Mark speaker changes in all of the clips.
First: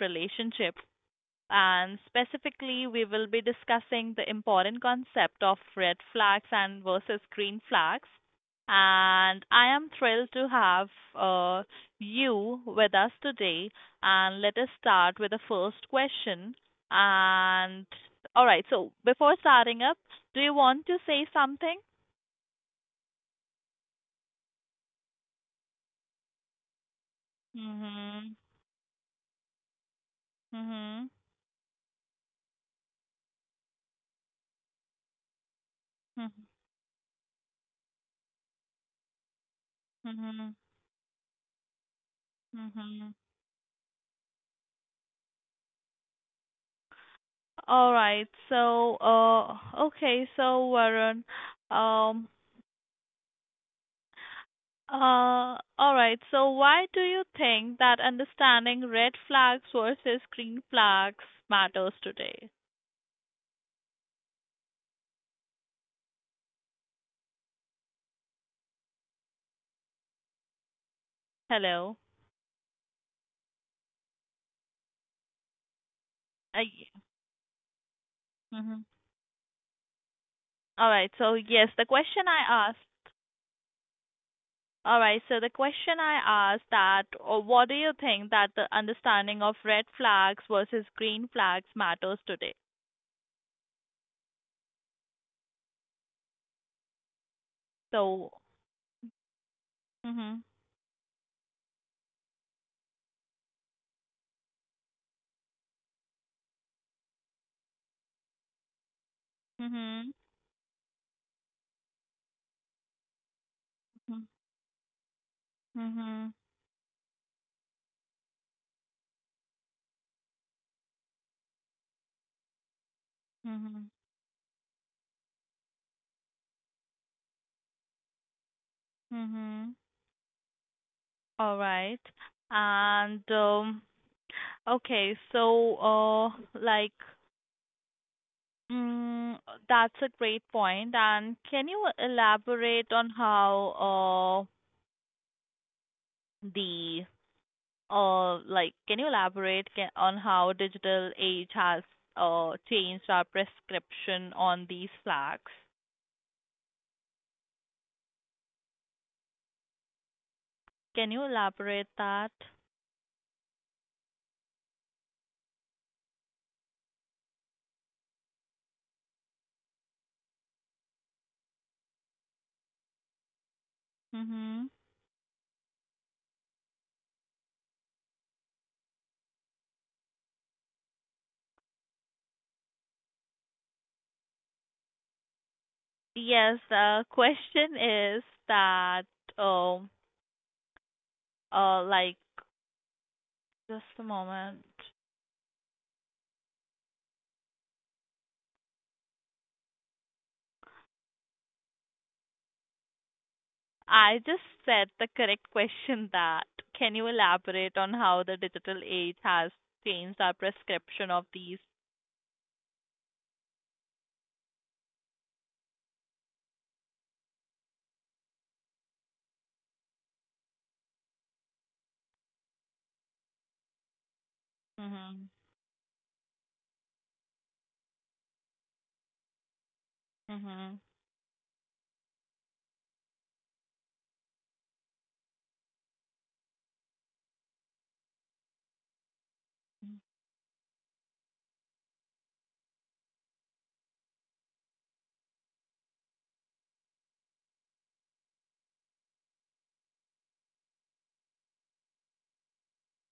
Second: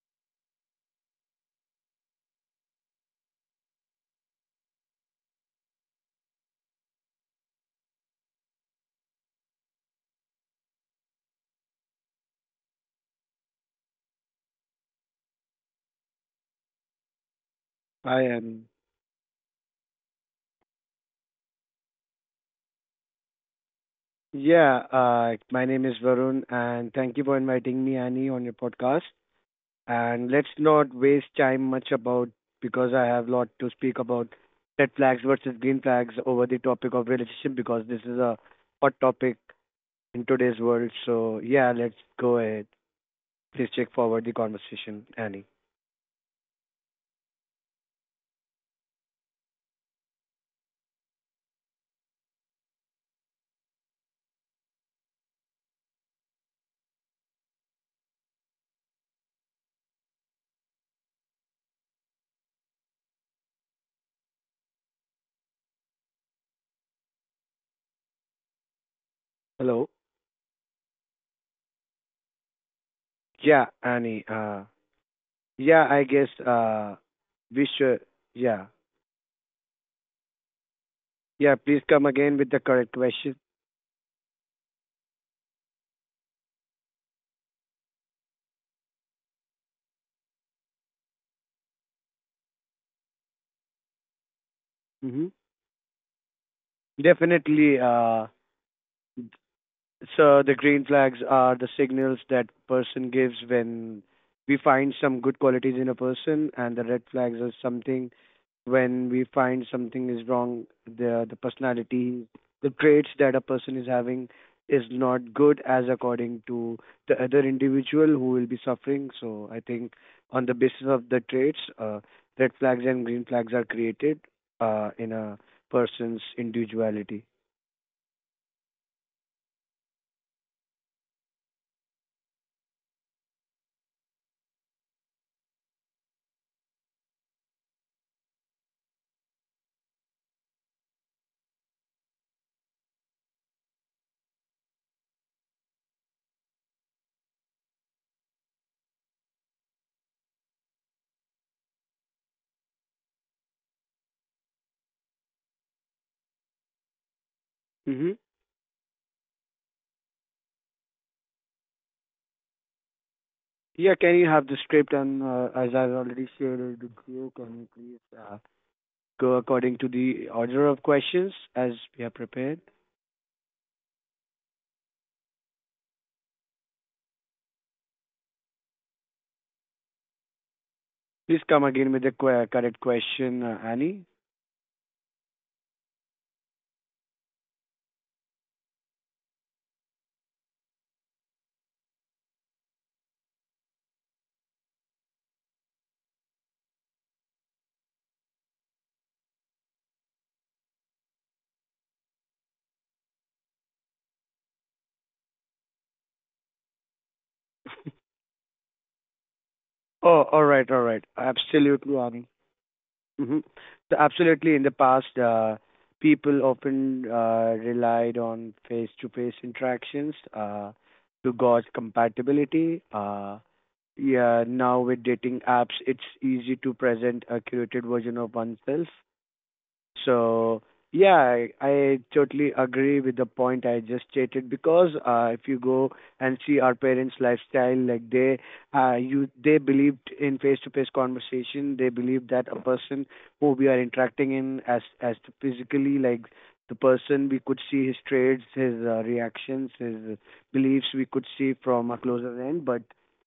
Speaker 1: relationship, and specifically we will be discussing the important concept of red flags and versus green flags. And I am thrilled to have uh, you with us today. And let us start with the first question. And
Speaker 2: I
Speaker 1: all right,
Speaker 2: am.
Speaker 1: so before starting up, do you want to say something?
Speaker 2: Yeah, my name is Varun, and thank you for inviting me,
Speaker 1: Mhm.
Speaker 2: Annie, on your podcast. And let's
Speaker 1: Mhm.
Speaker 2: not waste time much about because I have a lot to speak about red flags versus green flags
Speaker 1: Mhm.
Speaker 2: over the topic of relationship because this is a hot topic in
Speaker 1: Mhm.
Speaker 2: today's world. So yeah, let's go ahead.
Speaker 1: Mhm.
Speaker 2: Please check forward the conversation, Annie.
Speaker 1: All right. So, okay. So, Varun, um, all right. So why do you think that understanding red flags versus green flags matters today?
Speaker 2: Hello.
Speaker 1: Hello.
Speaker 2: Yeah, Annie. Yeah, I guess
Speaker 1: Uh,
Speaker 2: we should. Yeah,
Speaker 1: mm-hmm. All right. So
Speaker 2: yeah. Please
Speaker 1: yes, the
Speaker 2: come again
Speaker 1: question
Speaker 2: with the
Speaker 1: I asked.
Speaker 2: correct question.
Speaker 1: All right. So the question I asked that, or what do you think that the understanding of red flags versus green flags matters today?
Speaker 2: Mm-hmm. Definitely,
Speaker 1: So. Mhm.
Speaker 2: so the green flags are the signals that person gives when we find some good qualities in a person, and the red flags are something when we find
Speaker 1: Mhm.
Speaker 2: something is wrong, the personality, the traits that a person is
Speaker 1: Mhm.
Speaker 2: having is not good as
Speaker 1: Mhm.
Speaker 2: according to the other individual who will be suffering. So I think on the basis of the traits, red flags and green flags are
Speaker 1: Mhm.
Speaker 2: created in a person's individuality.
Speaker 1: Mhm. All right. And Okay, so like mm, That's a great point. And can you elaborate on how the like can you elaborate ca on how digital age has changed our prescription on these flags?
Speaker 2: Mm-hmm.
Speaker 1: Can you elaborate that?
Speaker 2: Yeah, can you have the script and as I've already shared it with you, can you please go according to the order of questions as we are prepared?
Speaker 1: Mm-hmm.
Speaker 2: Please come again with the correct question, Annie.
Speaker 1: Yes, the question is that um uh like just a moment. I just said the correct question that can you elaborate on how the digital age has
Speaker 2: Oh,
Speaker 1: changed
Speaker 2: all
Speaker 1: our
Speaker 2: right, all right.
Speaker 1: prescription of these?
Speaker 2: Absolutely, Annie. hmm So absolutely, in the past, people often relied on face-to-face interactions to gauge compatibility. Yeah, now with
Speaker 1: Mhm.
Speaker 2: dating apps, it's easy to present a curated version of oneself.
Speaker 1: Mhm.
Speaker 2: So yeah, I totally agree with the point I just stated because if you go and see our parents' lifestyle, like they believed in face-to-face conversation. They believed that a person who we are interacting in as to physically, like the person we could see his traits, his reactions, his beliefs, we could see from a closer end. But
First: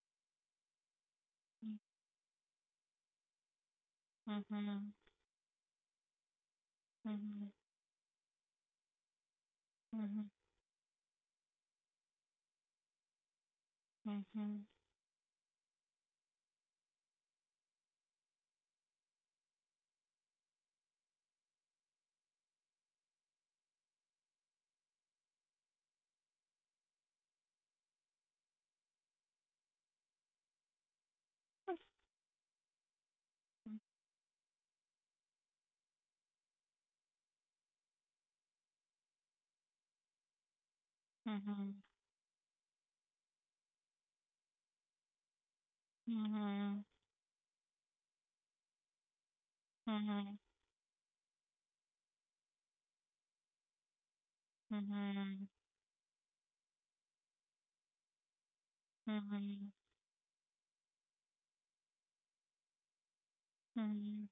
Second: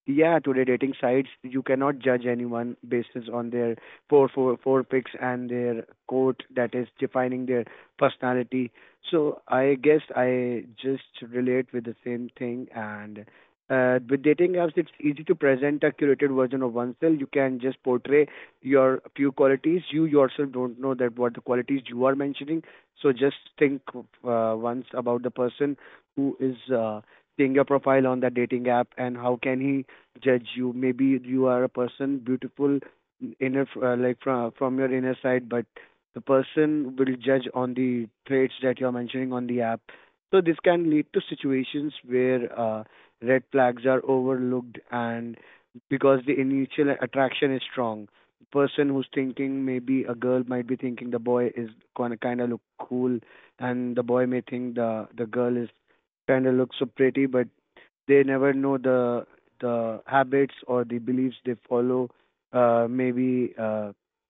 Speaker 2: yeah, today dating sites, you cannot judge anyone basis on their four
Speaker 1: Mhm.
Speaker 2: picks and their coat that is defining
Speaker 1: Mhm.
Speaker 2: their personality. So I guess
Speaker 1: Mhm.
Speaker 2: I just relate with the same thing and with dating apps, it's easy to present a curated version of oneself. You can just portray your few qualities. You yourself don't know that what the qualities you are mentioning. So just think once about the person who is seeing your profile on the dating app and how can he judge you. Maybe you are a person beautiful inner like from your inner side but the person will judge on the traits that you're mentioning on the app, so this can lead to
Speaker 1: Mhm.
Speaker 2: situations where red flags are overlooked and because the
Speaker 1: Mhm.
Speaker 2: initial attraction is strong, the person who's thinking maybe a
Speaker 1: Mhm.
Speaker 2: girl might be thinking the boy is gonna kind of look cool and the boy may think
Speaker 1: Mhm.
Speaker 2: the
Speaker 1: Mhm.
Speaker 2: girl is kind of looks so pretty but they never know the habits or the beliefs they follow, maybe
Speaker 1: Mhm.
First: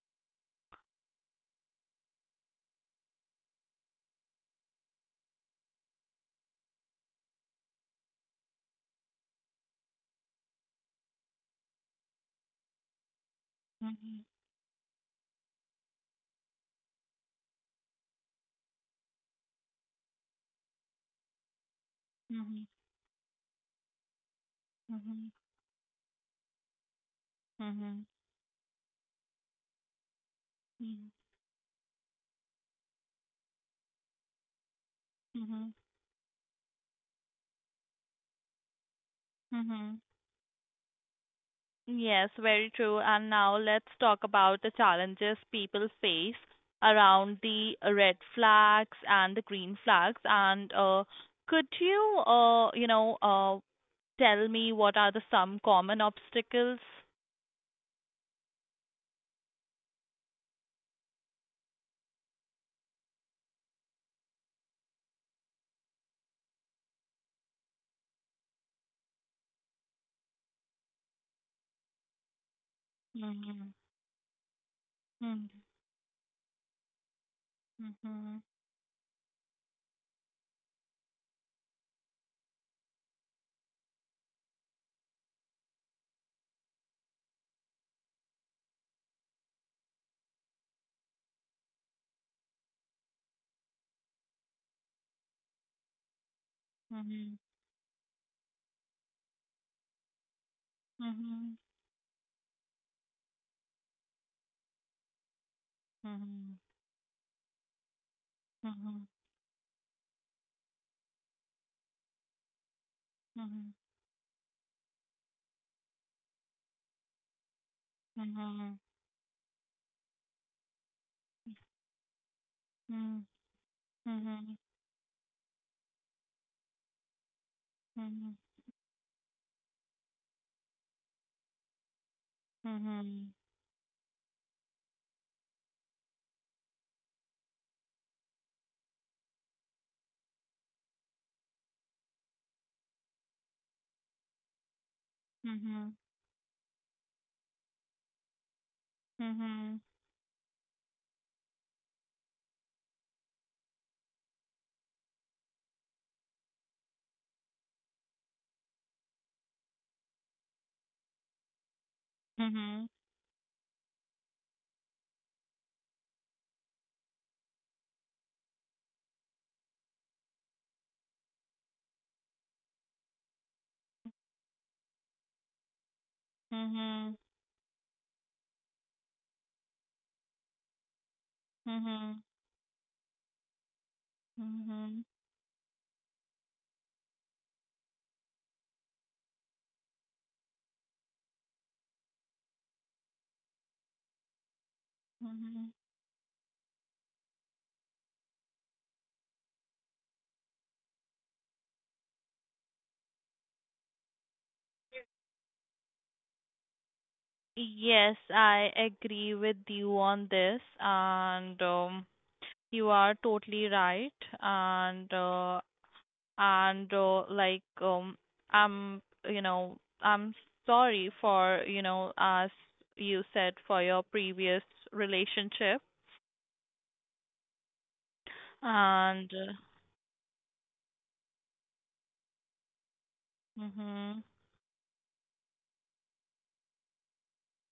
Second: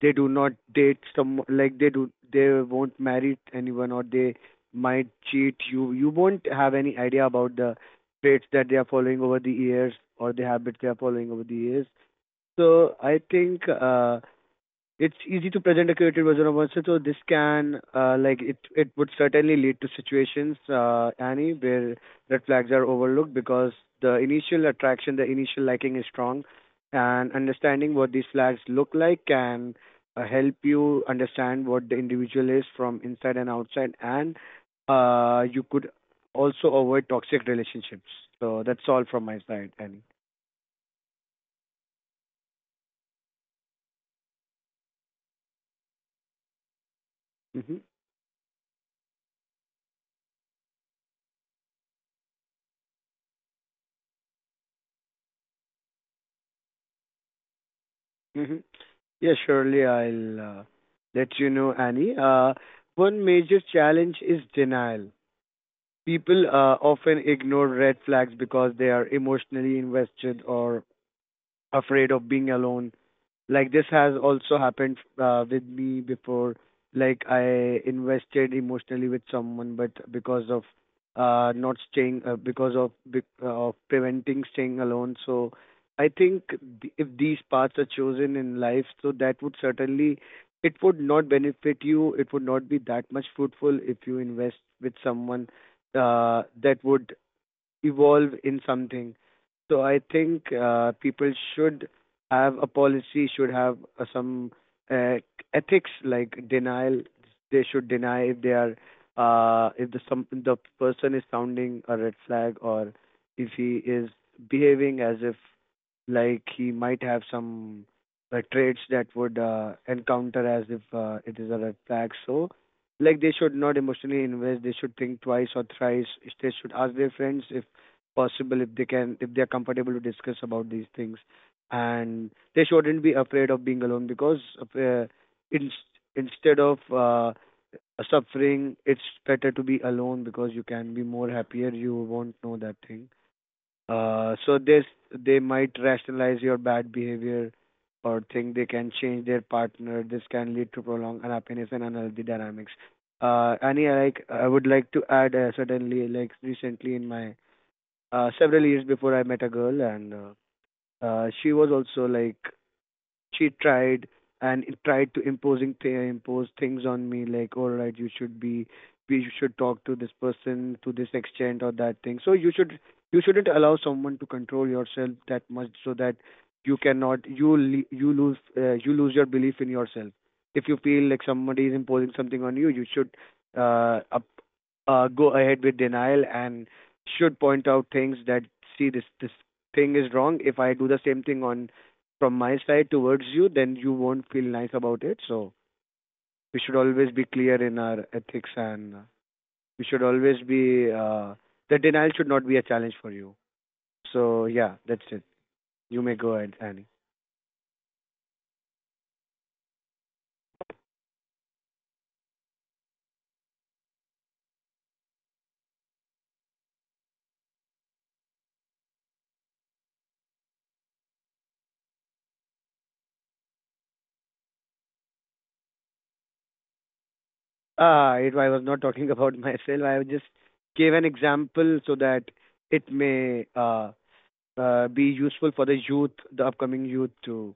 Speaker 2: they do not date some like they do they won't marry anyone or they might cheat you, you won't have any idea about the traits that they are following over the years or the habits they are following over the years. So I think
Speaker 1: Mhm.
Speaker 2: it's easy to present a curated version of oneself. So this can, like, it would certainly lead to situations, Annie, where
Speaker 1: Mhm.
Speaker 2: red flags are overlooked because the initial attraction, the initial liking is strong,
Speaker 1: Mhm. Mhm.
Speaker 2: and
Speaker 1: Mhm. Mhm.
Speaker 2: understanding what these flags look like can help you understand what the individual is from inside and outside, and
Speaker 1: Mhm.
Speaker 2: you
Speaker 1: Mhm.
Speaker 2: could also avoid toxic relationships. So that's all from my
Speaker 1: mhm,
Speaker 2: side,
Speaker 1: mhm,
Speaker 2: Annie.
Speaker 1: Yes, very true. And now let's talk about the challenges people face around the
Speaker 2: hmm
Speaker 1: red flags and the green flags. And could you tell me what are the some common obstacles?
Speaker 2: Mm-hmm. Yeah, surely I'll let you know, Annie. One major challenge is denial. People often ignore red flags because they are emotionally invested or afraid of being alone. Like
Speaker 1: Mhm,
Speaker 2: this has also happened
Speaker 1: mhm,
Speaker 2: with me before. Like I
Speaker 1: mhm,
Speaker 2: invested emotionally with someone, but because of not staying, because of preventing staying alone. So I think if these paths are chosen in life, so that would certainly it would not benefit you. It would not be that much fruitful if you invest with someone that would
Speaker 1: mhm,
Speaker 2: evolve in something. So I think people
Speaker 1: mhm,
Speaker 2: should have a policy, should have some uh, ethics like denial. They should deny if they
Speaker 1: mhm,
Speaker 2: are if the person is sounding a red flag or
Speaker 1: mhm,
Speaker 2: if he is behaving as if like he might have some
Speaker 1: mhm,
Speaker 2: traits that would encounter as if it is a red flag. So like
Speaker 1: mhm,
Speaker 2: they should not emotionally
Speaker 1: mhm,
Speaker 2: invest. They should think twice or thrice. They should ask their friends if
Speaker 1: mhm,
Speaker 2: possible if they can if they are comfortable to discuss about these things and they shouldn't be
Speaker 1: mhm,
Speaker 2: afraid of being alone because in, instead of suffering, it's better to be alone because you can be more happier, you won't know that thing, so this
Speaker 1: mhm,
Speaker 2: they
Speaker 1: mhm,
Speaker 2: might rationalize your bad behavior or think they can change their
Speaker 1: mhm,
Speaker 2: partner. This can lead to prolonged unhappiness and unhealthy dynamics. Annie, I like I would like to add certainly like recently in my several years before I met a girl, and she was also
Speaker 1: mhm,
Speaker 2: like
Speaker 1: mhm.
Speaker 2: she tried and it tried to imposing impose things on me, like all right, you should be, we should talk to this person to this extent or that thing. So you should you shouldn't allow someone to control yourself that much, so that you
Speaker 1: Mhm,
Speaker 2: cannot you you lose your belief in yourself. If you feel like somebody is
Speaker 1: mhm,
Speaker 2: imposing something on you, you should uh, up,
Speaker 1: Mhm.
Speaker 2: go ahead with denial and should point out things that see this thing is wrong. If I do the same thing on from my side towards you, then you won't feel nice about it.
Speaker 1: Mhm.
Speaker 2: So we should always be clear in our ethics, and we should always be the denial should not be a challenge for you. So yeah, that's it. You may go ahead, Annie.
Speaker 1: Yes, I agree with you on this, and you are totally right. And uh, and like I'm, you know, I'm sorry for, as you said, for your previous relationship.
Speaker 2: Ah, it, I was
Speaker 1: And
Speaker 2: not talking about myself. I just gave an example so that it may
Speaker 1: Mhm,
Speaker 2: be useful for the youth, the upcoming youth,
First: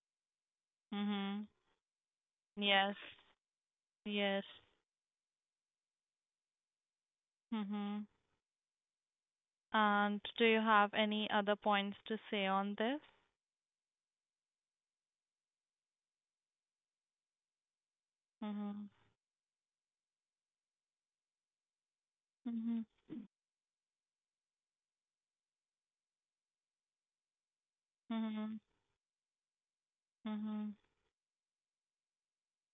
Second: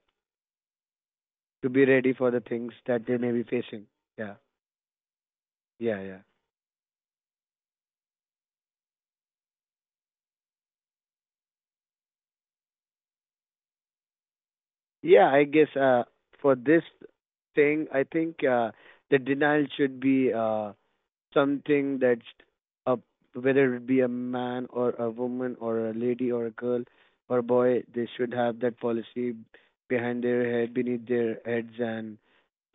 Speaker 1: mhm.
Speaker 2: to be ready for the things
Speaker 1: Yes,
Speaker 2: that they may be facing. Yeah,
Speaker 1: yes.
Speaker 2: yeah, yeah.
Speaker 1: Mhm. And do you have any other points to say on this?
Speaker 2: Yeah, I guess for this thing, I think
Speaker 1: Mhm.
Speaker 2: the denial should be something that,
Speaker 1: Mhm.
Speaker 2: uh, whether it be a man or a woman or a lady or a girl or a boy, they should
Speaker 1: Mhm.
Speaker 2: have that policy behind their head,
Speaker 1: Mhm.
Speaker 2: beneath their heads, and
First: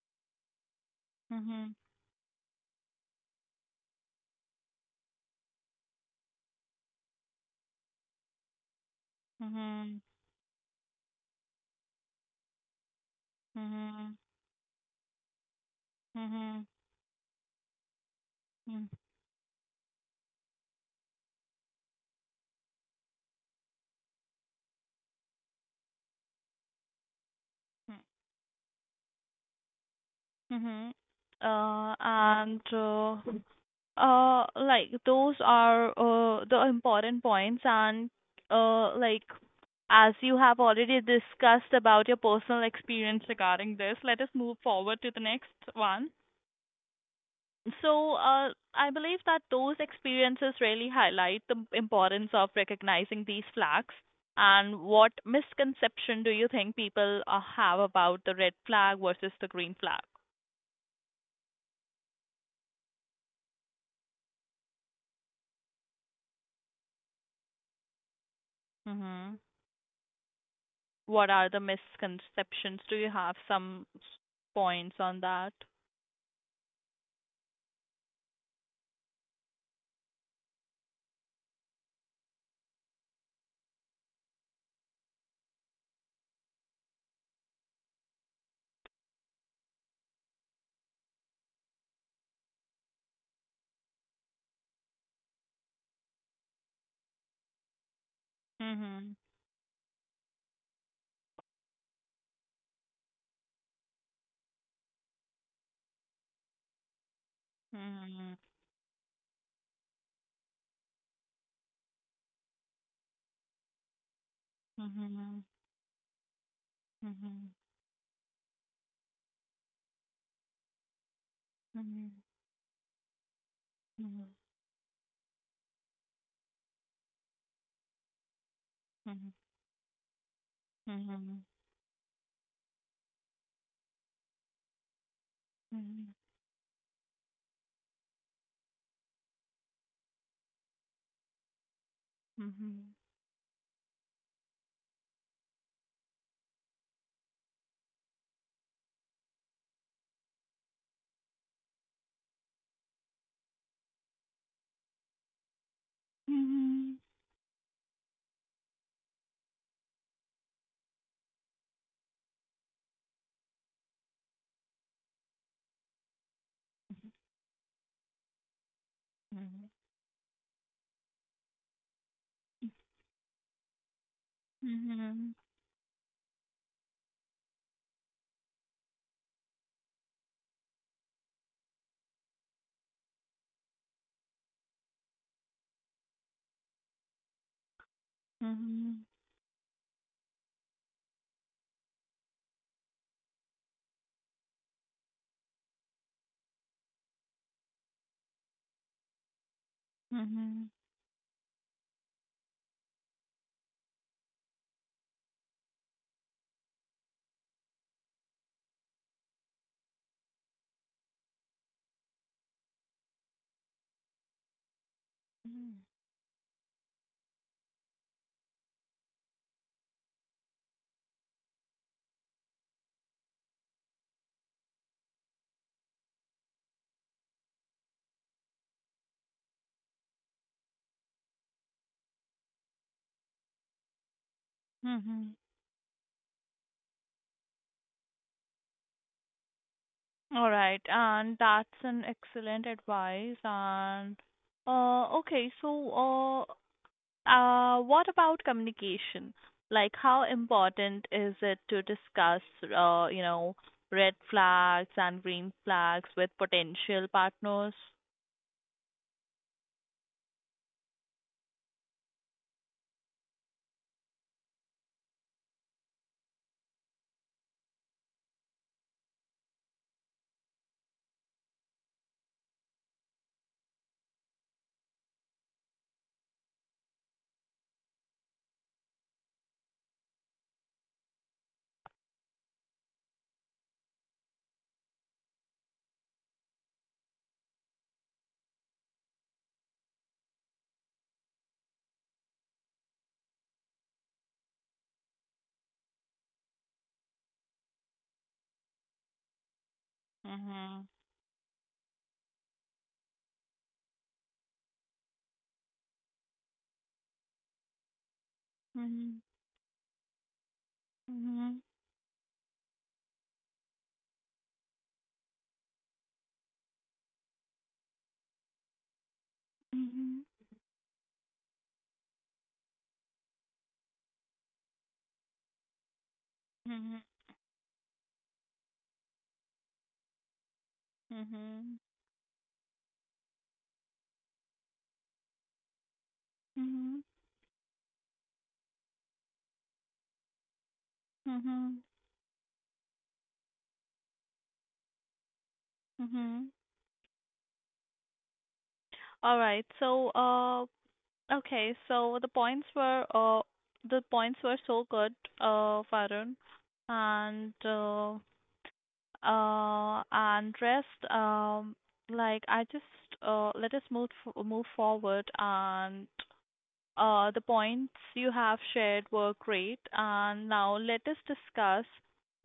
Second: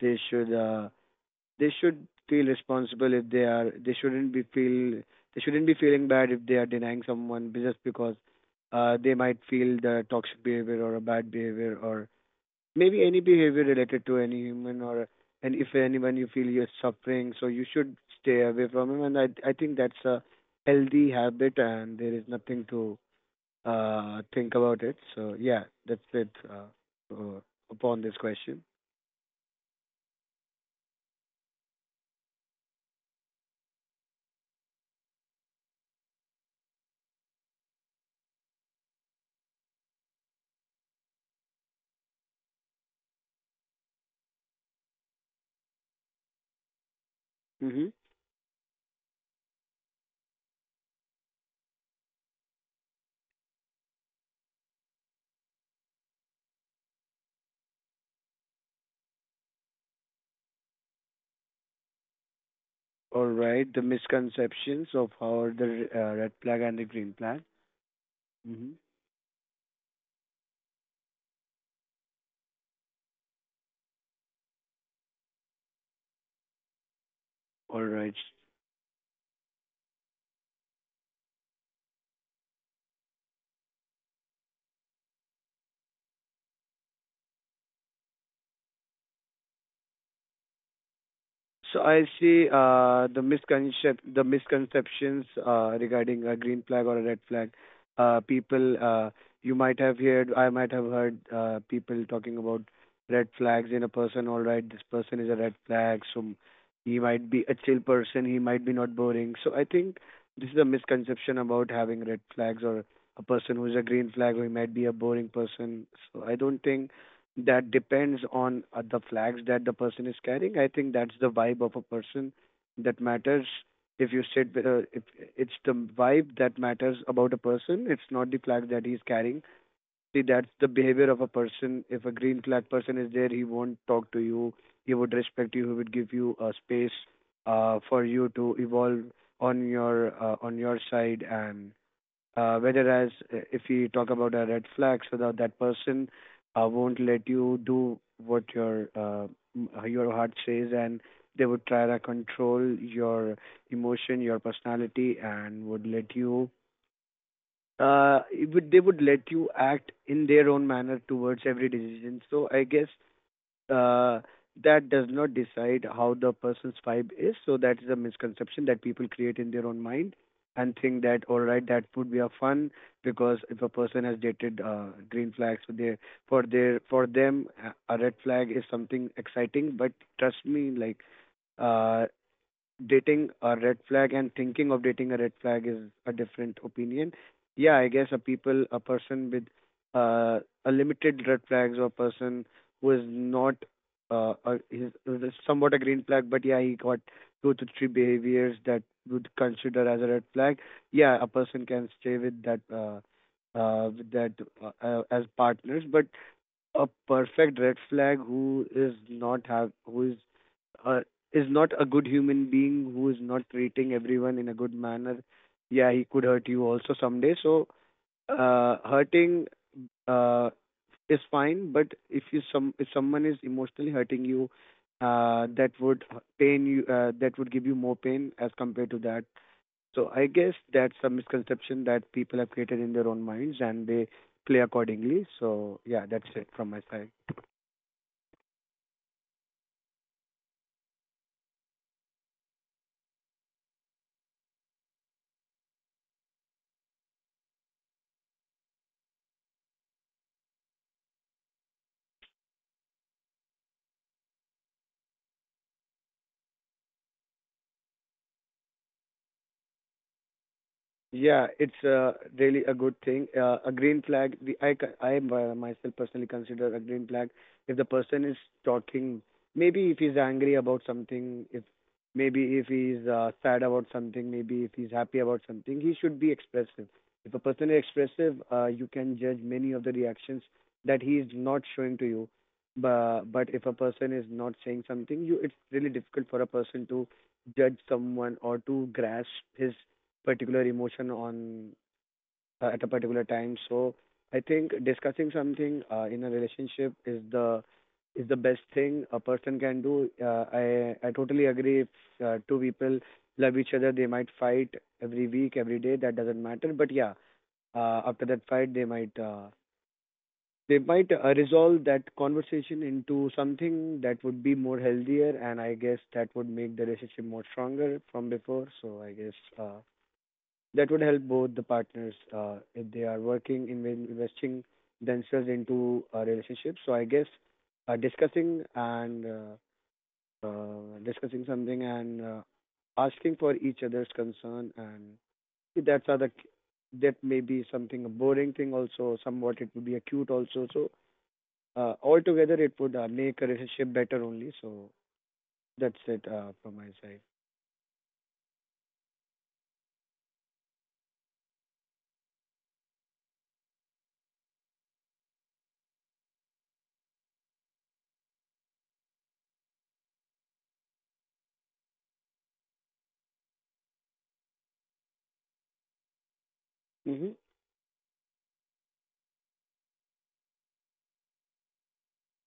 Speaker 2: they should uh,
Speaker 1: Mhm.
Speaker 2: they should feel responsible if they are they shouldn't be feel they shouldn't be feeling bad if they are denying someone just because they might feel
Speaker 1: Mhm.
Speaker 2: the toxic behavior or a bad behavior or maybe any behavior related
Speaker 1: Mhm.
Speaker 2: to any human or and if anyone you feel
Speaker 1: Mhm.
Speaker 2: you're suffering so you should stay away
Speaker 1: Mhm.
Speaker 2: from him and I think that's a healthy habit and there is nothing to think about it. So yeah, that's it uh, upon this question.
Speaker 1: Mhm. And like Those are the important points, and uh, like as you have already discussed about your personal experience regarding this, let us move forward to the next one.
Speaker 2: Mhm.
Speaker 1: So, I believe that those experiences really highlight the importance of recognizing these flags. And what misconception do you think people have about the red flag versus the green flag?
Speaker 2: All right, the misconceptions of how the red flag and the green flag. hmm
Speaker 1: Hmm. What are the misconceptions? Do you have some points on that?
Speaker 2: All right. So I see the misconceptions regarding a green flag or a red flag. Uh, people,
Speaker 1: Mhm.
Speaker 2: uh, you might have heard, I might have heard people talking about red flags in a person. All right, this person is a red flag, so he might be a chill person. He
Speaker 1: Mhm.
Speaker 2: might be not boring. So I think this is a misconception about having red flags or a person who is a green flag or he might be a boring
Speaker 1: Mhm.
Speaker 2: person. So I don't think that depends on the flags that the person is carrying. I think that's the vibe of a
Speaker 1: Mhm.
Speaker 2: person
Speaker 1: Mhm.
Speaker 2: that matters. If you
Speaker 1: Mhm.
Speaker 2: sit, with a- if it's the vibe that matters about a person, it's not the flag that he's carrying. See, that's the behavior of
Speaker 1: Mhm.
Speaker 2: a person. If a green flag person is there, he won't talk to you. He would respect you. He would give
Speaker 1: Mhm.
Speaker 2: you a space for you to evolve on your side and whereas if we talk about a red flag, so that person won't let you do what your heart says, and they would try to control your emotion, your personality, and would let you.
Speaker 1: Mhm.
Speaker 2: They would let you act in their own manner towards every decision. So I guess uh, that does not decide how the person's vibe is. So that is a misconception that people create in their
Speaker 1: Mhm.
Speaker 2: own mind and think that all right, that would be a fun
Speaker 1: Mhm.
Speaker 2: because if a person has dated
Speaker 1: Mhm.
Speaker 2: green
Speaker 1: Mhm.
Speaker 2: flags for their for their for them, a red flag is something exciting. But trust me, like uh, dating a red flag and thinking of dating a red flag is a different opinion. Yeah, I guess a people, a
Speaker 1: Mhm.
Speaker 2: person with a limited red flags or a person who is not a, is somewhat a green flag, but yeah, he got two to three behaviors that would consider as a red flag.
Speaker 1: Mhm.
Speaker 2: Yeah, a person can stay with that as partners, but a perfect red flag who is not have who uh, is not a good human being who is not treating everyone in a good manner,
Speaker 1: Mm.
Speaker 2: yeah, he could hurt you also someday. So hurting uh, is fine, but if you some if someone is emotionally hurting you, that would pain you. Uh, that would give you more pain as compared to that. So I guess that's a misconception that people have created in their own minds, and they play accordingly.
Speaker 1: Mhm.
Speaker 2: So yeah, that's it from my side.
Speaker 1: All right, and that's an excellent advice. And okay, so What about communication? Like, how important is it to discuss, uh, you know, red flags and green flags with potential partners?
Speaker 2: Yeah, it's really a good thing. A green flag, the, I, I myself personally consider a green flag if the person is talking, maybe if he's angry about something, if maybe if he's sad about something, maybe if he's happy about something, he should be expressive. If a person is expressive, you can judge many of the reactions that he is not showing to you. But if a person is not saying something, you it's really difficult for a person to judge someone or to grasp his particular emotion on at a particular time. So I think discussing something in a relationship is the best thing a person can do. Uh, I
Speaker 1: Mhm.
Speaker 2: I totally agree. If two people love each other, they might fight every week, every day. That doesn't matter. But yeah, after that fight,
Speaker 1: Mhm.
Speaker 2: they might
Speaker 1: Mhm.
Speaker 2: resolve that conversation into something that would be more healthier, and I guess that would make the relationship more stronger from before. So I guess
Speaker 1: Mhm.
Speaker 2: that would help both the partners if they are working in investing themselves into a relationship. So I
Speaker 1: Mhm.
Speaker 2: guess discussing and discussing something
Speaker 1: Mhm.
Speaker 2: and asking for each other's concern and see, that's other that
Speaker 1: Mhm.
Speaker 2: may be something a boring thing also. Somewhat it would be acute also. So
Speaker 1: Mhm.
Speaker 2: altogether it would make a relationship better only. So that's it
Speaker 1: Mhm.
Speaker 2: from my side.
Speaker 1: All right. So, the points were so good, Varun, and uh, and rest like I just let us move forward, and
Speaker 2: Mm-hmm.
Speaker 1: the points you have shared were great, and now let us discuss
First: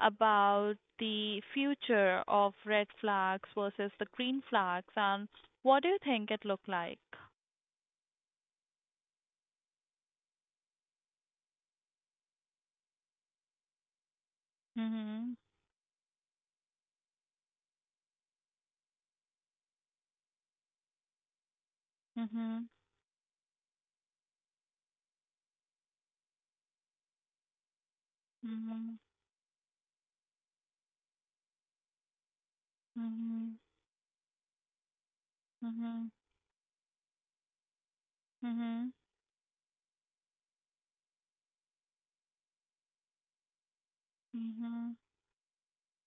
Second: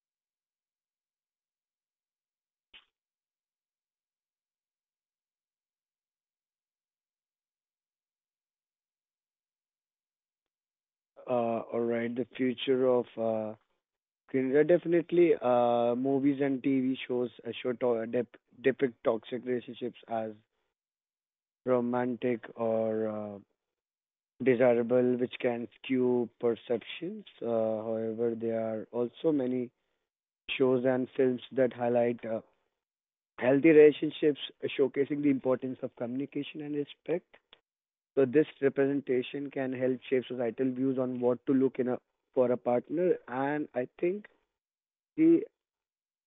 Speaker 1: about the future of red flags versus the green flags, and what do you think it look like?
Speaker 2: All right, the future of okay, definitely,
Speaker 1: Mhm.
Speaker 2: movies and TV shows depict toxic relationships as romantic
Speaker 1: Mhm.
Speaker 2: or desirable, which can skew perceptions. However, there are
Speaker 1: Mhm.
Speaker 2: also many shows and films that highlight healthy
Speaker 1: Mhm.
Speaker 2: relationships, showcasing the importance of
Speaker 1: Mhm.
Speaker 2: communication and respect. So, this
Speaker 1: Mhm.
Speaker 2: representation can help shape societal views on what to look in a for a partner, and I think
Speaker 1: Mhm.
Speaker 2: the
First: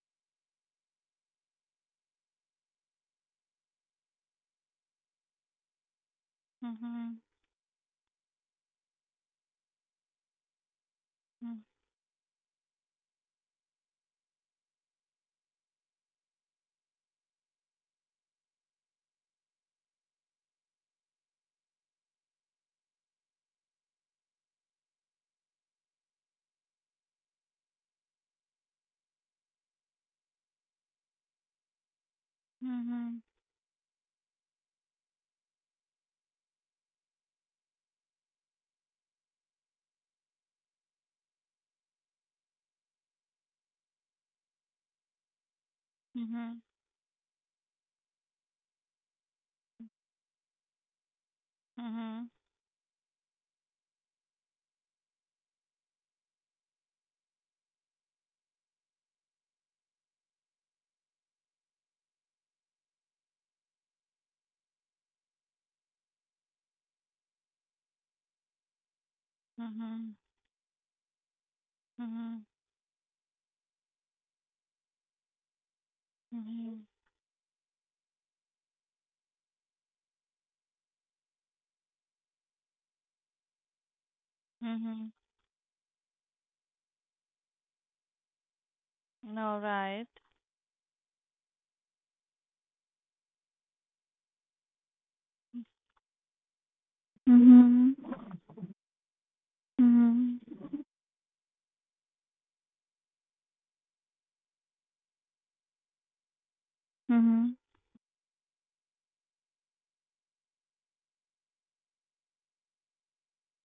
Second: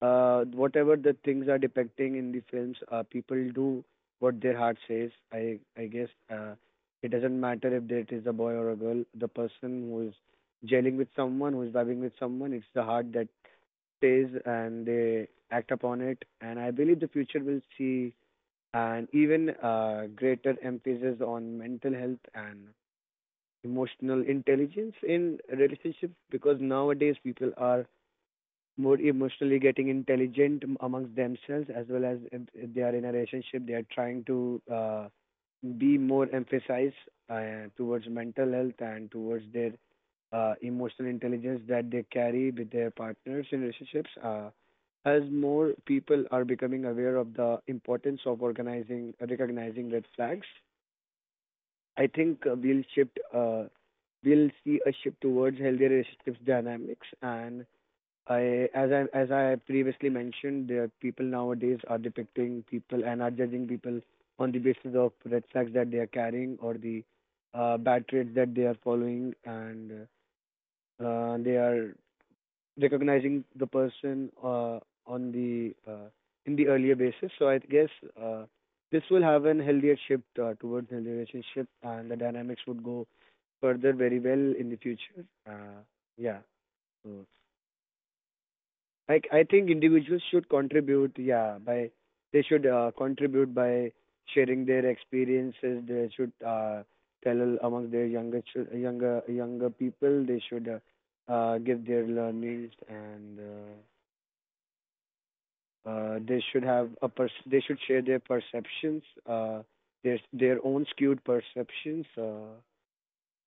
Speaker 2: whatever the things are depicting in the films, people do what their heart says. I guess it
Speaker 1: Mhm.
Speaker 2: doesn't matter if it is a boy or a girl. The person who is gelling with someone, who
Speaker 1: Mhm.
Speaker 2: is vibing with someone, it's the heart that says, and they act upon it. And I believe the future will see an even greater emphasis on mental health and emotional intelligence in relationships, because nowadays people are more emotionally getting intelligent amongst themselves, as well as if they are in a
Speaker 1: Mhm.
Speaker 2: relationship they are trying to be more emphasized towards mental health and towards their emotional intelligence that they carry with their partners in relationships. Uh, as more people are
Speaker 1: Mhm.
Speaker 2: becoming aware of the importance of organizing recognizing red flags, I
Speaker 1: Mhm.
Speaker 2: think we'll see a shift towards healthier relationships dynamics. And I as I as I previously mentioned, the people nowadays are depicting people and are judging people on the basis of red flags that they are carrying or the bad traits that they are following,
Speaker 1: Mhm.
Speaker 2: and they are
Speaker 1: Mhm.
Speaker 2: recognizing the person on the
Speaker 1: Mhm.
Speaker 2: in the earlier basis. So I guess uh, this will have an healthier shift towards healthy relationship, and the dynamics would go further very well in the
Speaker 1: Mhm.
Speaker 2: future. Yeah. So like I
Speaker 1: All
Speaker 2: think
Speaker 1: right.
Speaker 2: individuals should contribute, yeah, by they should contribute by sharing their experiences. They should tell among
Speaker 1: Mhm.
Speaker 2: their younger younger people. They
Speaker 1: Mhm.
Speaker 2: should give their learnings and they should have
Speaker 1: Mhm.
Speaker 2: they should share their perceptions, their own skewed perceptions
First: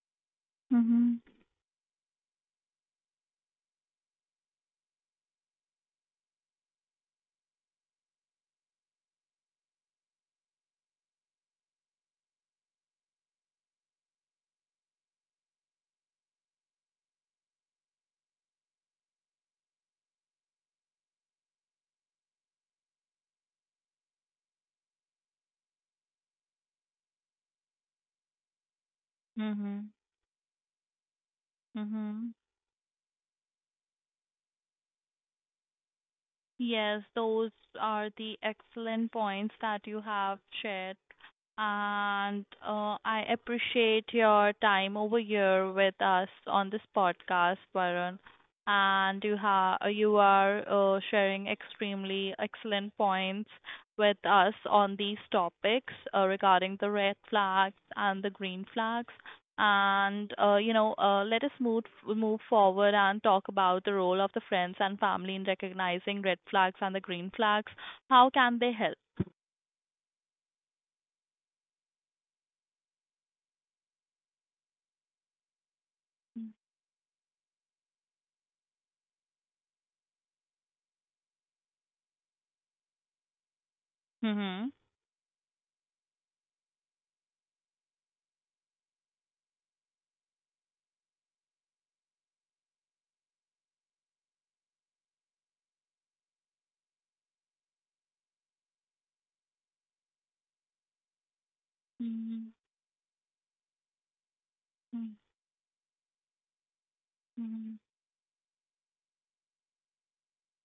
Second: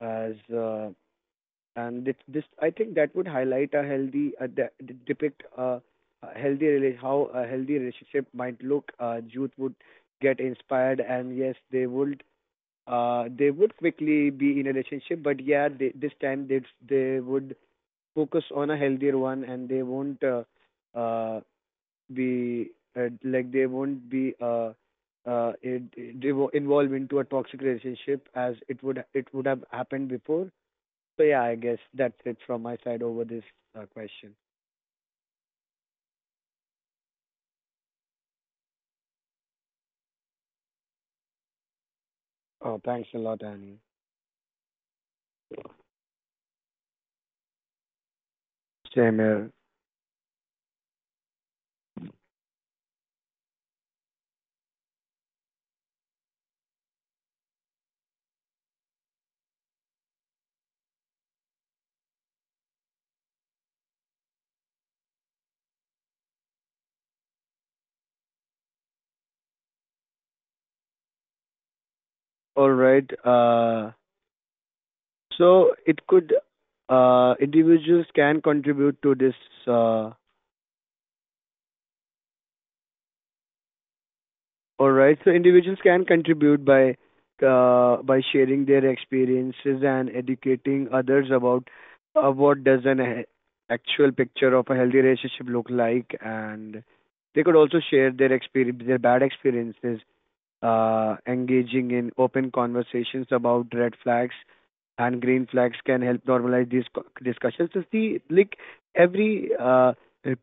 Speaker 2: as
Speaker 1: Mhm.
Speaker 2: and this I think that would highlight a healthy depict a healthy how a healthy relationship might look. Youth would get inspired, and yes, they would quickly be in a relationship. But yeah, they, this time they would focus on a healthier one, and they won't uh, be like they won't be. It, it, they wo- involved into a toxic relationship as it would have happened
Speaker 1: Mhm.
Speaker 2: before. So yeah, I guess that's it
Speaker 1: Mhm.
Speaker 2: from my side over this question.
Speaker 1: Yes, those are the excellent points that you have shared. And
Speaker 2: Oh, thanks a
Speaker 1: I
Speaker 2: lot, Annie.
Speaker 1: appreciate your time over here with us on this podcast, Varun.
Speaker 2: Same
Speaker 1: And
Speaker 2: here.
Speaker 1: you have you are sharing extremely excellent points with us on these topics regarding the red flags and the green flags, and let us move forward and talk about the role of the friends and family in recognizing red flags and the green flags. How can they help?
Speaker 2: All right. So it could individuals can contribute to this. Uh,
Speaker 1: Mhm,
Speaker 2: all right. So individuals can contribute by sharing their experiences and educating others about what does actual picture of a healthy relationship look like, and they could also share their experience, their bad experiences, engaging in
Speaker 1: mhm,
Speaker 2: open conversations about red flags
Speaker 1: mhm,
Speaker 2: and green flags can help normalize these discussions. So see, like every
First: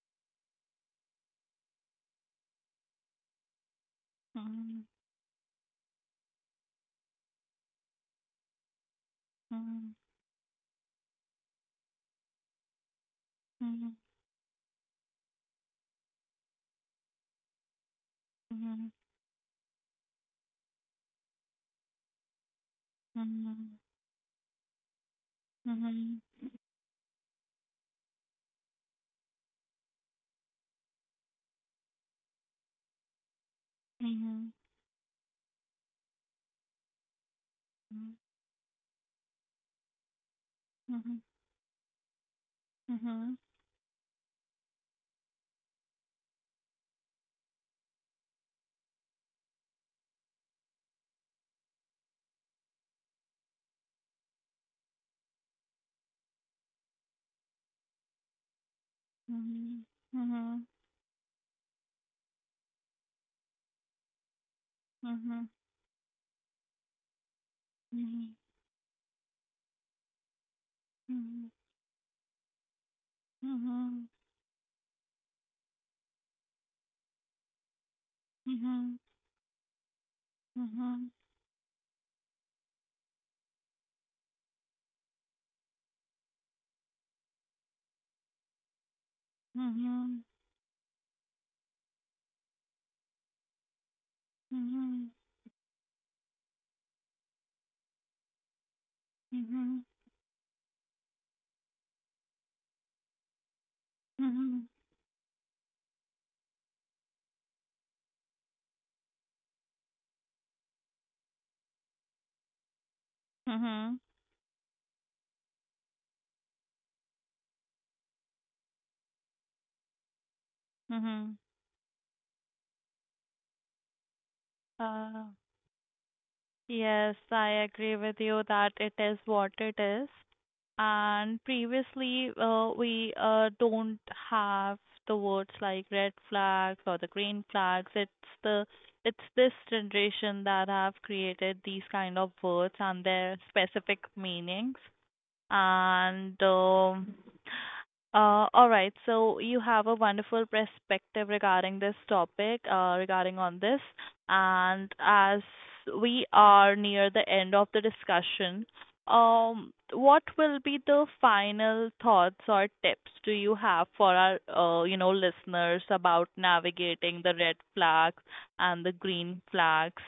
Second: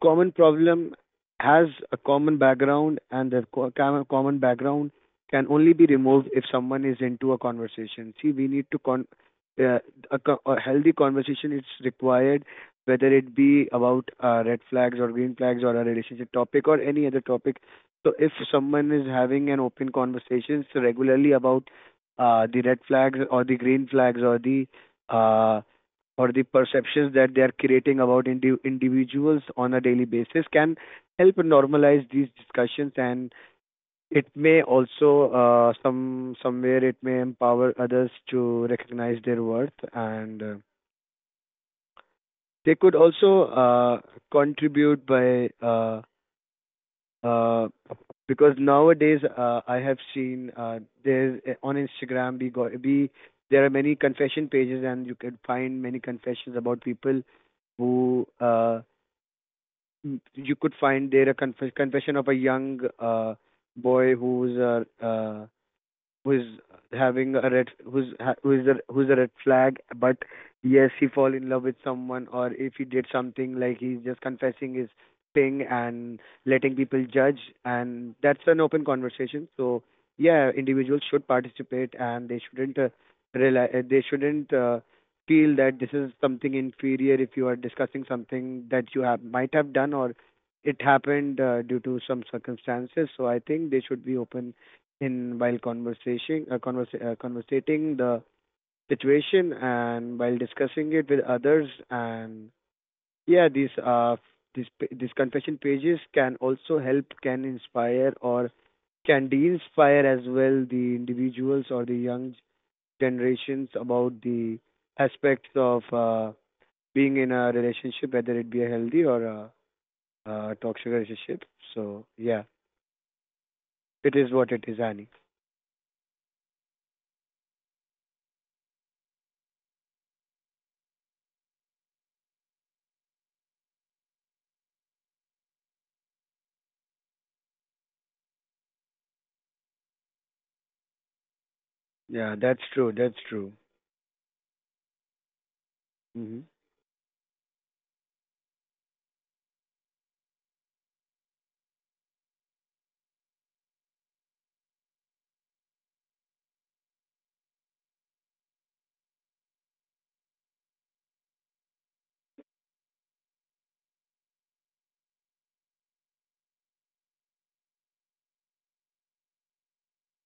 Speaker 2: common problem has a common background, and the common
Speaker 1: mhm,
Speaker 2: background can only be removed if someone is into a conversation. See, we need to con. Uh,
Speaker 1: mhm,
Speaker 2: a, a healthy conversation is required, whether it be about
Speaker 1: mhm,
Speaker 2: red flags or green flags or a relationship topic or any other topic. So if someone is having an open conversations regularly about the red flags or the green
Speaker 1: mhm,
Speaker 2: flags uh,
Speaker 1: mhm,
Speaker 2: or the
Speaker 1: mhm,
Speaker 2: perceptions that they are creating about individuals on a daily basis, can help normalize these discussions, and it may
Speaker 1: mhm,
Speaker 2: also somewhere it may empower others to recognize their worth. And they could
Speaker 1: mhm,
Speaker 2: also
Speaker 1: mhm, mhm,
Speaker 2: contribute by uh, because nowadays I have seen there on Instagram we got we there are many confession pages, and you can find many confessions about people who you could
Speaker 1: mhm,
Speaker 2: find there a confession of a young boy who's who's having a red who's
Speaker 1: mhm,
Speaker 2: ha-
Speaker 1: mhm,
Speaker 2: who's
Speaker 1: mhm,
Speaker 2: a who's a red flag. But yes, he fall
Speaker 1: mhm,
Speaker 2: in love with
Speaker 1: mhm,
Speaker 2: someone, or if he did something like he's just confessing his thing and letting people judge, and that's an
Speaker 1: mhm,
Speaker 2: open
Speaker 1: mhm, mhm,
Speaker 2: conversation. So yeah, individuals should participate, and they shouldn't rely they shouldn't feel that this is something inferior if you are discussing something that you have might have done, or it happened due to some circumstances. So I think they should be open
Speaker 1: mhm,
Speaker 2: in while conversation conversating the
Speaker 1: mhm,
Speaker 2: situation
Speaker 1: mhm.
Speaker 2: and while discussing it with others. And yeah,
Speaker 1: Mhm.
Speaker 2: these these confession pages can also help, can inspire or can de-inspire as well the individuals or the young generations
Speaker 1: Mhm.
Speaker 2: about the aspects of being in a relationship, whether it be a healthy or a toxic relationship.
Speaker 1: Mhm.
Speaker 2: So yeah, it is what it is, Annie.
Speaker 1: Uh, yes, I agree with you that it is what it is. And previously, we don't have the words like red flags or the green flags. The it's this generation that have created these
Speaker 2: Yeah,
Speaker 1: kind of
Speaker 2: that's true,
Speaker 1: words
Speaker 2: that's
Speaker 1: and
Speaker 2: true.
Speaker 1: their specific meanings.
Speaker 2: Hmm.
Speaker 1: And All right, so you have a wonderful perspective regarding this topic, regarding on this. And as we are near the end of the discussion, what will be the final thoughts or tips do you have for our, listeners about navigating the red flags and the green flags?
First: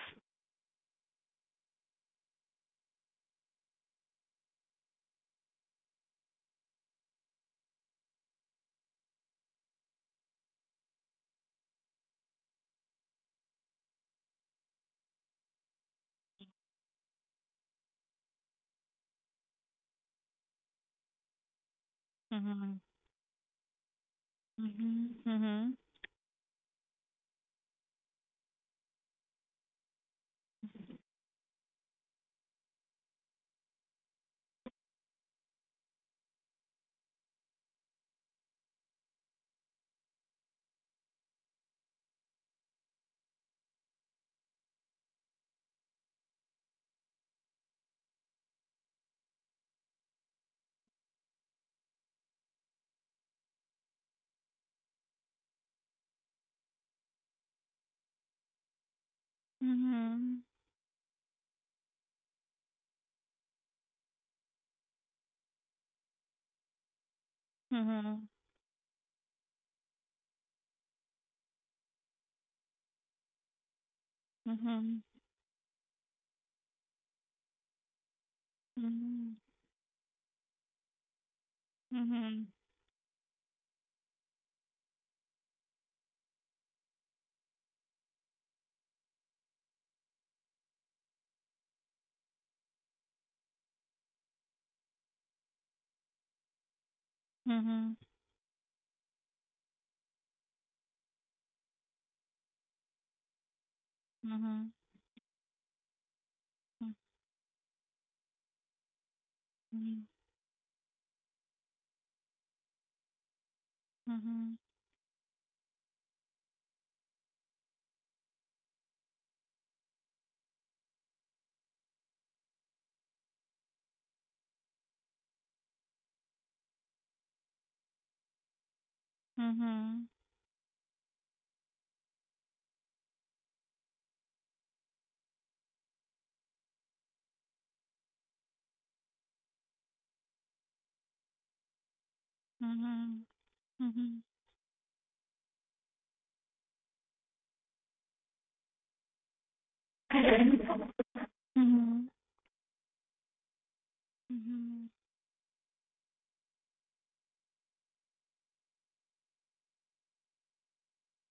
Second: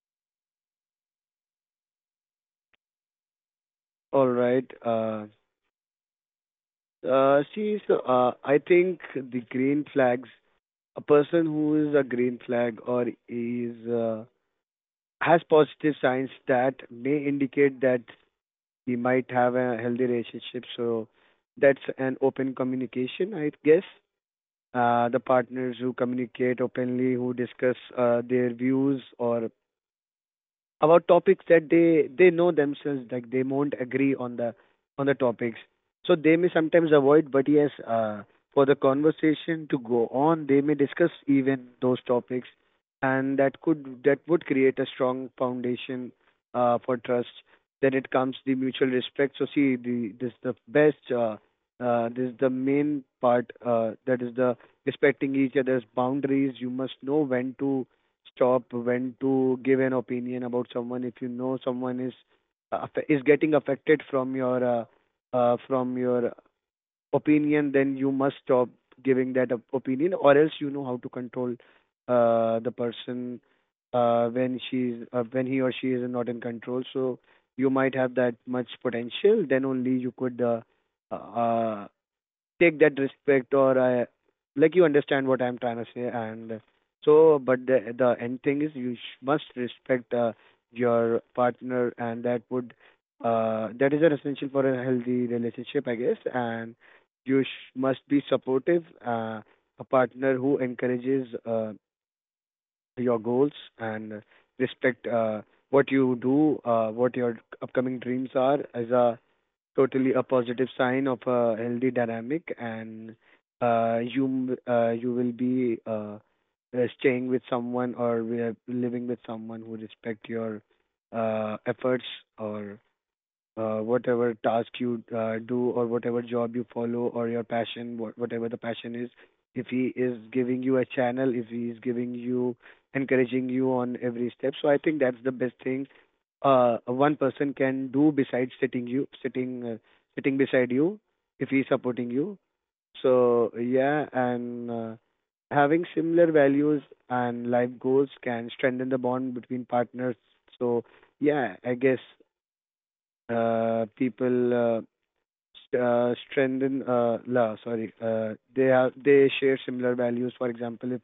Speaker 2: All right. See, so I think the green flags, a person who is a green flag or is has positive signs that may indicate that he might have a healthy relationship. So that's an open
Speaker 1: Mm-hmm.
Speaker 2: communication, I guess.
Speaker 1: Mm-hmm.
Speaker 2: The
Speaker 1: Mm-hmm.
Speaker 2: partners who communicate openly, who discuss their views or about topics that they know themselves, like they won't agree on the topics, so they may sometimes avoid, but yes, for the conversation to go on they may discuss even those topics, and that would create a strong foundation for trust. Then it comes the mutual respect. So see, the this is the best, this is the main part, that is the respecting each other's boundaries. You must know when to stop, when to give an
Speaker 1: Mm-hmm.
Speaker 2: opinion about someone. If you know someone is is getting affected from your opinion, then you
Speaker 1: Mm-hmm.
Speaker 2: must stop giving that opinion, or else you know how to control the person when she's
Speaker 1: Mhm.
Speaker 2: when he or she is not in control. So you might have that much
Speaker 1: Mhm.
Speaker 2: potential, then only you could uh,
Speaker 1: Mhm.
Speaker 2: take that respect. Like, you understand what I'm trying to say. And so, but the end thing is you must respect your partner, and that would that is an essential for a healthy relationship, I guess. And you
Speaker 1: Mhm.
Speaker 2: must be supportive. A partner who encourages your goals and
Speaker 1: Mhm.
Speaker 2: respect what you do,
Speaker 1: Mhm.
Speaker 2: what your upcoming dreams are, as a totally a positive sign of a healthy dynamic. And
Speaker 1: Mhm.
Speaker 2: you will be staying with someone, or we are living with someone who respect your efforts or whatever task you do, or whatever job you follow, or your passion, whatever the passion is, if he
Speaker 1: Mhm.
Speaker 2: is giving you a channel, if he is giving you, encouraging you on every step. So I think that's the best thing one person can do, besides sitting you, sitting, sitting beside you, if he's supporting you.
Speaker 1: Mhm.
Speaker 2: So yeah,
Speaker 1: Mhm.
Speaker 2: and having similar values and life goals can strengthen the bond between partners. So
Speaker 1: Mhm.
Speaker 2: yeah, I guess people st- strengthen la sorry they have they share similar values. For example, if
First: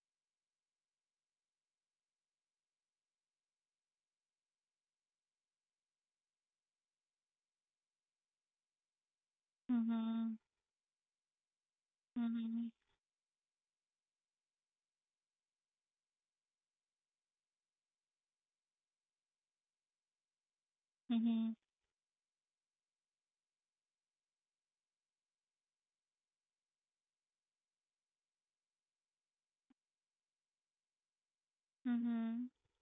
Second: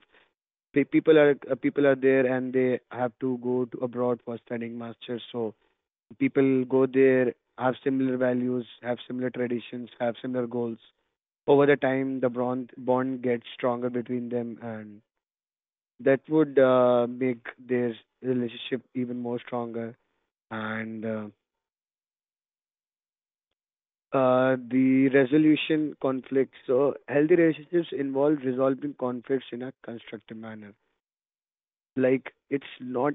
Speaker 2: people are people are there and they have to go to abroad for studying masters, so people go there, have similar values, have similar traditions,
Speaker 1: Mhm.
Speaker 2: have similar
Speaker 1: Mhm.
Speaker 2: goals. Over the time, the bond
Speaker 1: Mhm.
Speaker 2: bond gets stronger between them, and that would make their relationship even more stronger. And the resolution conflicts. So healthy relationships involve resolving conflicts in a constructive manner.
Speaker 1: Mhm.
Speaker 2: Like, it's
Speaker 1: Mhm.
Speaker 2: not,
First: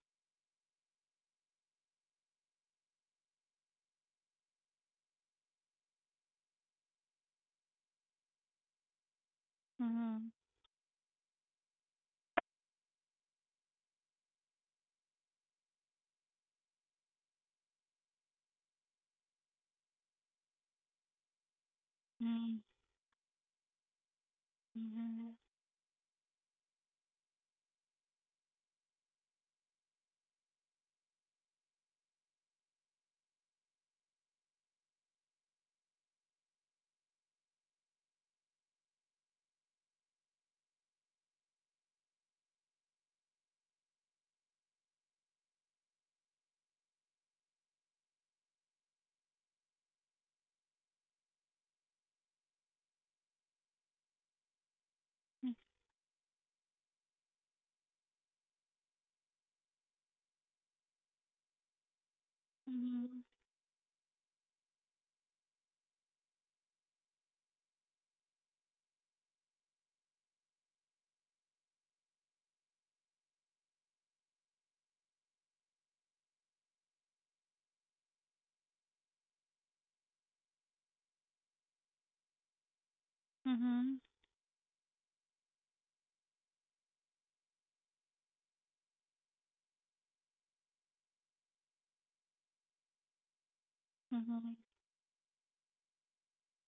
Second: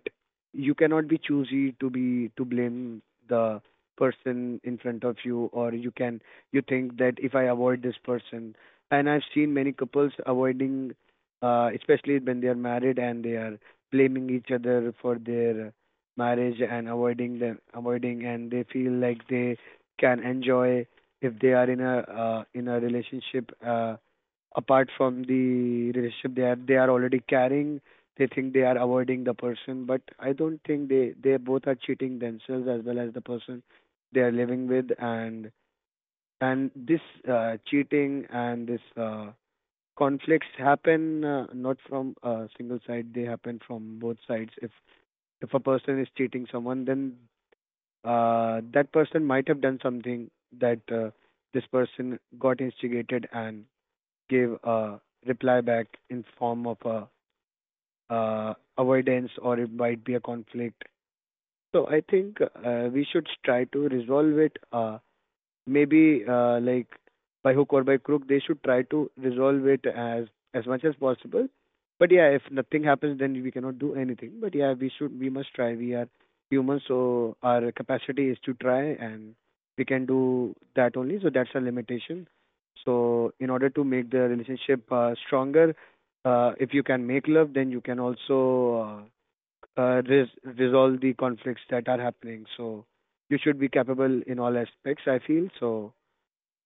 Speaker 2: you cannot be choosy to be to blame the person in front of you, or you can, you think that if I avoid this person, and I've seen many couples avoiding, especially when they are married and they are blaming each other for their marriage and avoiding them, avoiding, and they feel like they can enjoy if they are
Speaker 1: Mhm.
Speaker 2: in a relationship apart from
Speaker 1: Mhm.
Speaker 2: the relationship they are, they are already carrying, they think they are avoiding the person. But I don't think, they both are cheating themselves as well as the person they are living with. And this cheating and this, conflicts happen, not from a single side; they happen from both sides. If a person is cheating someone, then that person might have done something that this person got instigated and gave a reply back in form of a avoidance, or it might be a conflict. So I think
Speaker 1: Mhm.
Speaker 2: we
Speaker 1: Mhm.
Speaker 2: should try to resolve it. Maybe like, by hook or by crook, they should try to resolve it as much as possible. But yeah, if nothing happens, then we cannot do anything. But yeah, we must try. We are humans, so our capacity is to try, and we can do that only, so that's a limitation. So in order to
Speaker 1: Mhm.
Speaker 2: make the relationship stronger, if you can make love, then you can also resolve the conflicts that are happening. So you should be capable
Speaker 1: Mhm.
Speaker 2: in
Speaker 1: Mhm.
Speaker 2: all aspects, I feel. So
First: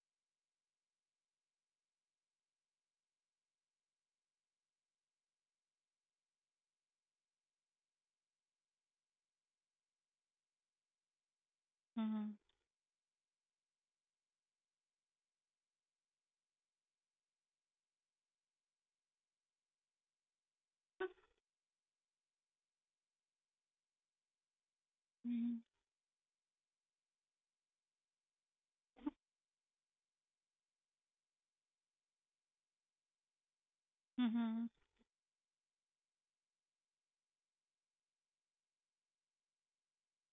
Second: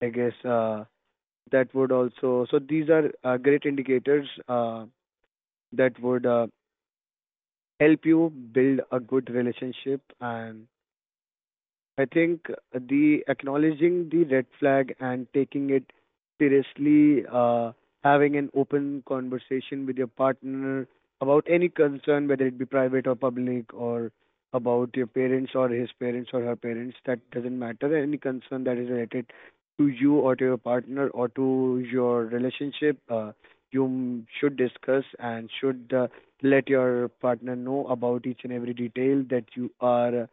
Speaker 2: I guess that would also, so these are great indicators that would help you build a good relationship. And I think the acknowledging the red flag and taking it seriously, having an open conversation with your partner about any concern, whether it be private or public, or about your parents or his parents or her parents, that doesn't matter. Any concern that is related to you or to your partner or to your relationship,
Speaker 1: Mhm.
Speaker 2: should
Speaker 1: Mhm.
Speaker 2: discuss and should let your partner know about each and every detail that you are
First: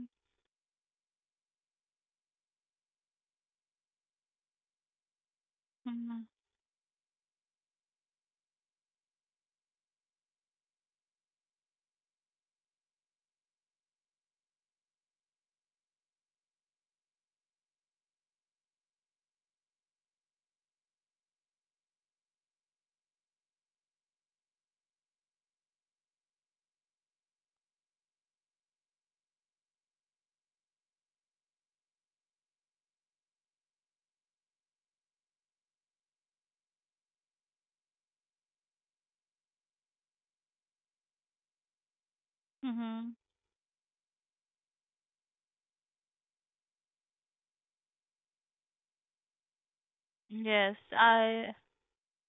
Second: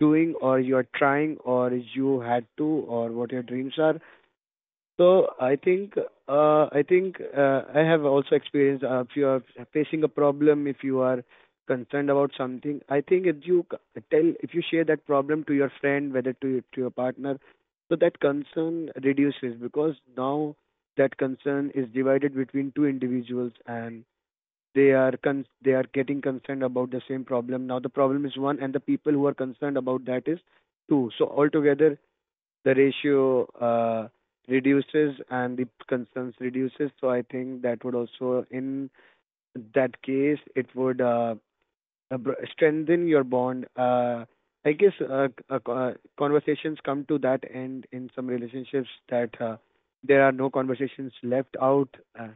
Speaker 2: doing, or you're trying, or you had to, or what your dreams are. So I think
Speaker 1: Mhm.
Speaker 2: uh, i think I have also experienced, if you are facing a problem, if you are concerned about something, I think if you share that problem to your friend, whether to your partner, so that concern reduces, because now that concern is divided between two individuals. And they are they are getting concerned about the same problem. Now the problem is one and the people who are concerned about that is two, so altogether the ratio uh, reduces and the concerns reduces. So I think that would also, in that case it would strengthen
Speaker 1: Mhm.
Speaker 2: your bond. I guess, conversations come to that end in some relationships that there are no
Speaker 1: Yes,
Speaker 2: conversations left
Speaker 1: I
Speaker 2: out.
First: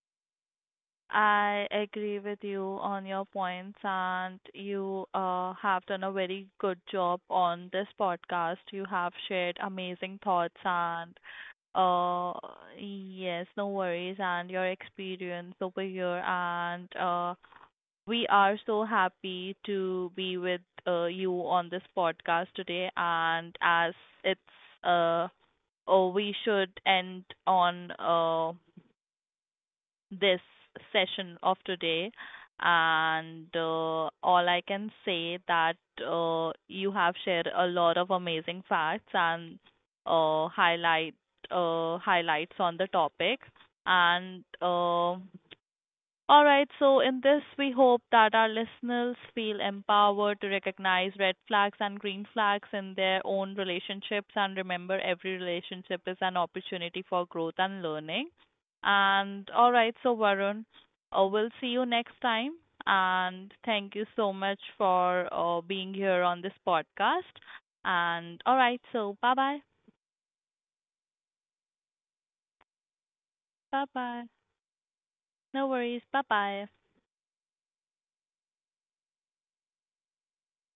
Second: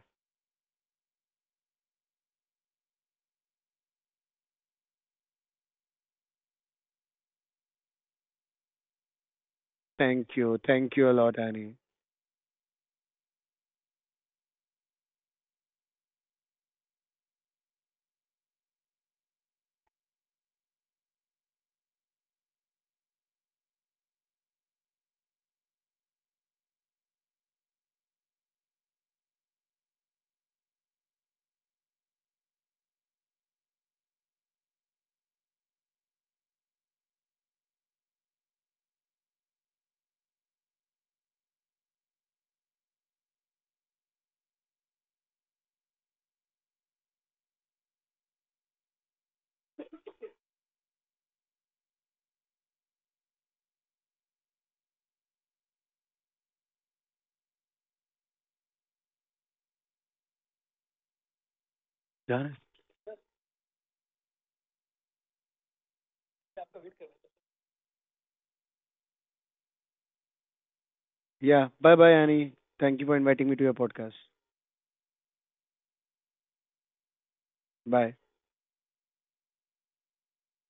Speaker 1: I agree with you on your points, and you have done a very good job on this podcast. You have shared amazing
Speaker 2: Thank you,
Speaker 1: thoughts.
Speaker 2: thank you a
Speaker 1: And
Speaker 2: lot, Annie.
Speaker 1: uh, yes, no worries, and your experience over here, and we are so happy to be with you on this podcast today. And as it's uh, oh, we should end on this session of today, and all I can say that you have shared a lot of amazing facts and uh, highlight highlights on the topic. And All right, so in this, we hope that our listeners feel empowered to recognize red flags and green flags in their own relationships, and remember every relationship is an opportunity for growth and learning. And all right, so Varun, we'll see you next
Speaker 2: Yeah.
Speaker 1: time. And thank you so much for being here on this podcast. And all right, so bye bye.
Speaker 2: Yeah. Bye bye, Annie. Thank you for inviting me to your
Speaker 1: Bye
Speaker 2: podcast.
Speaker 1: bye. No worries. Bye bye.
Speaker 2: Bye.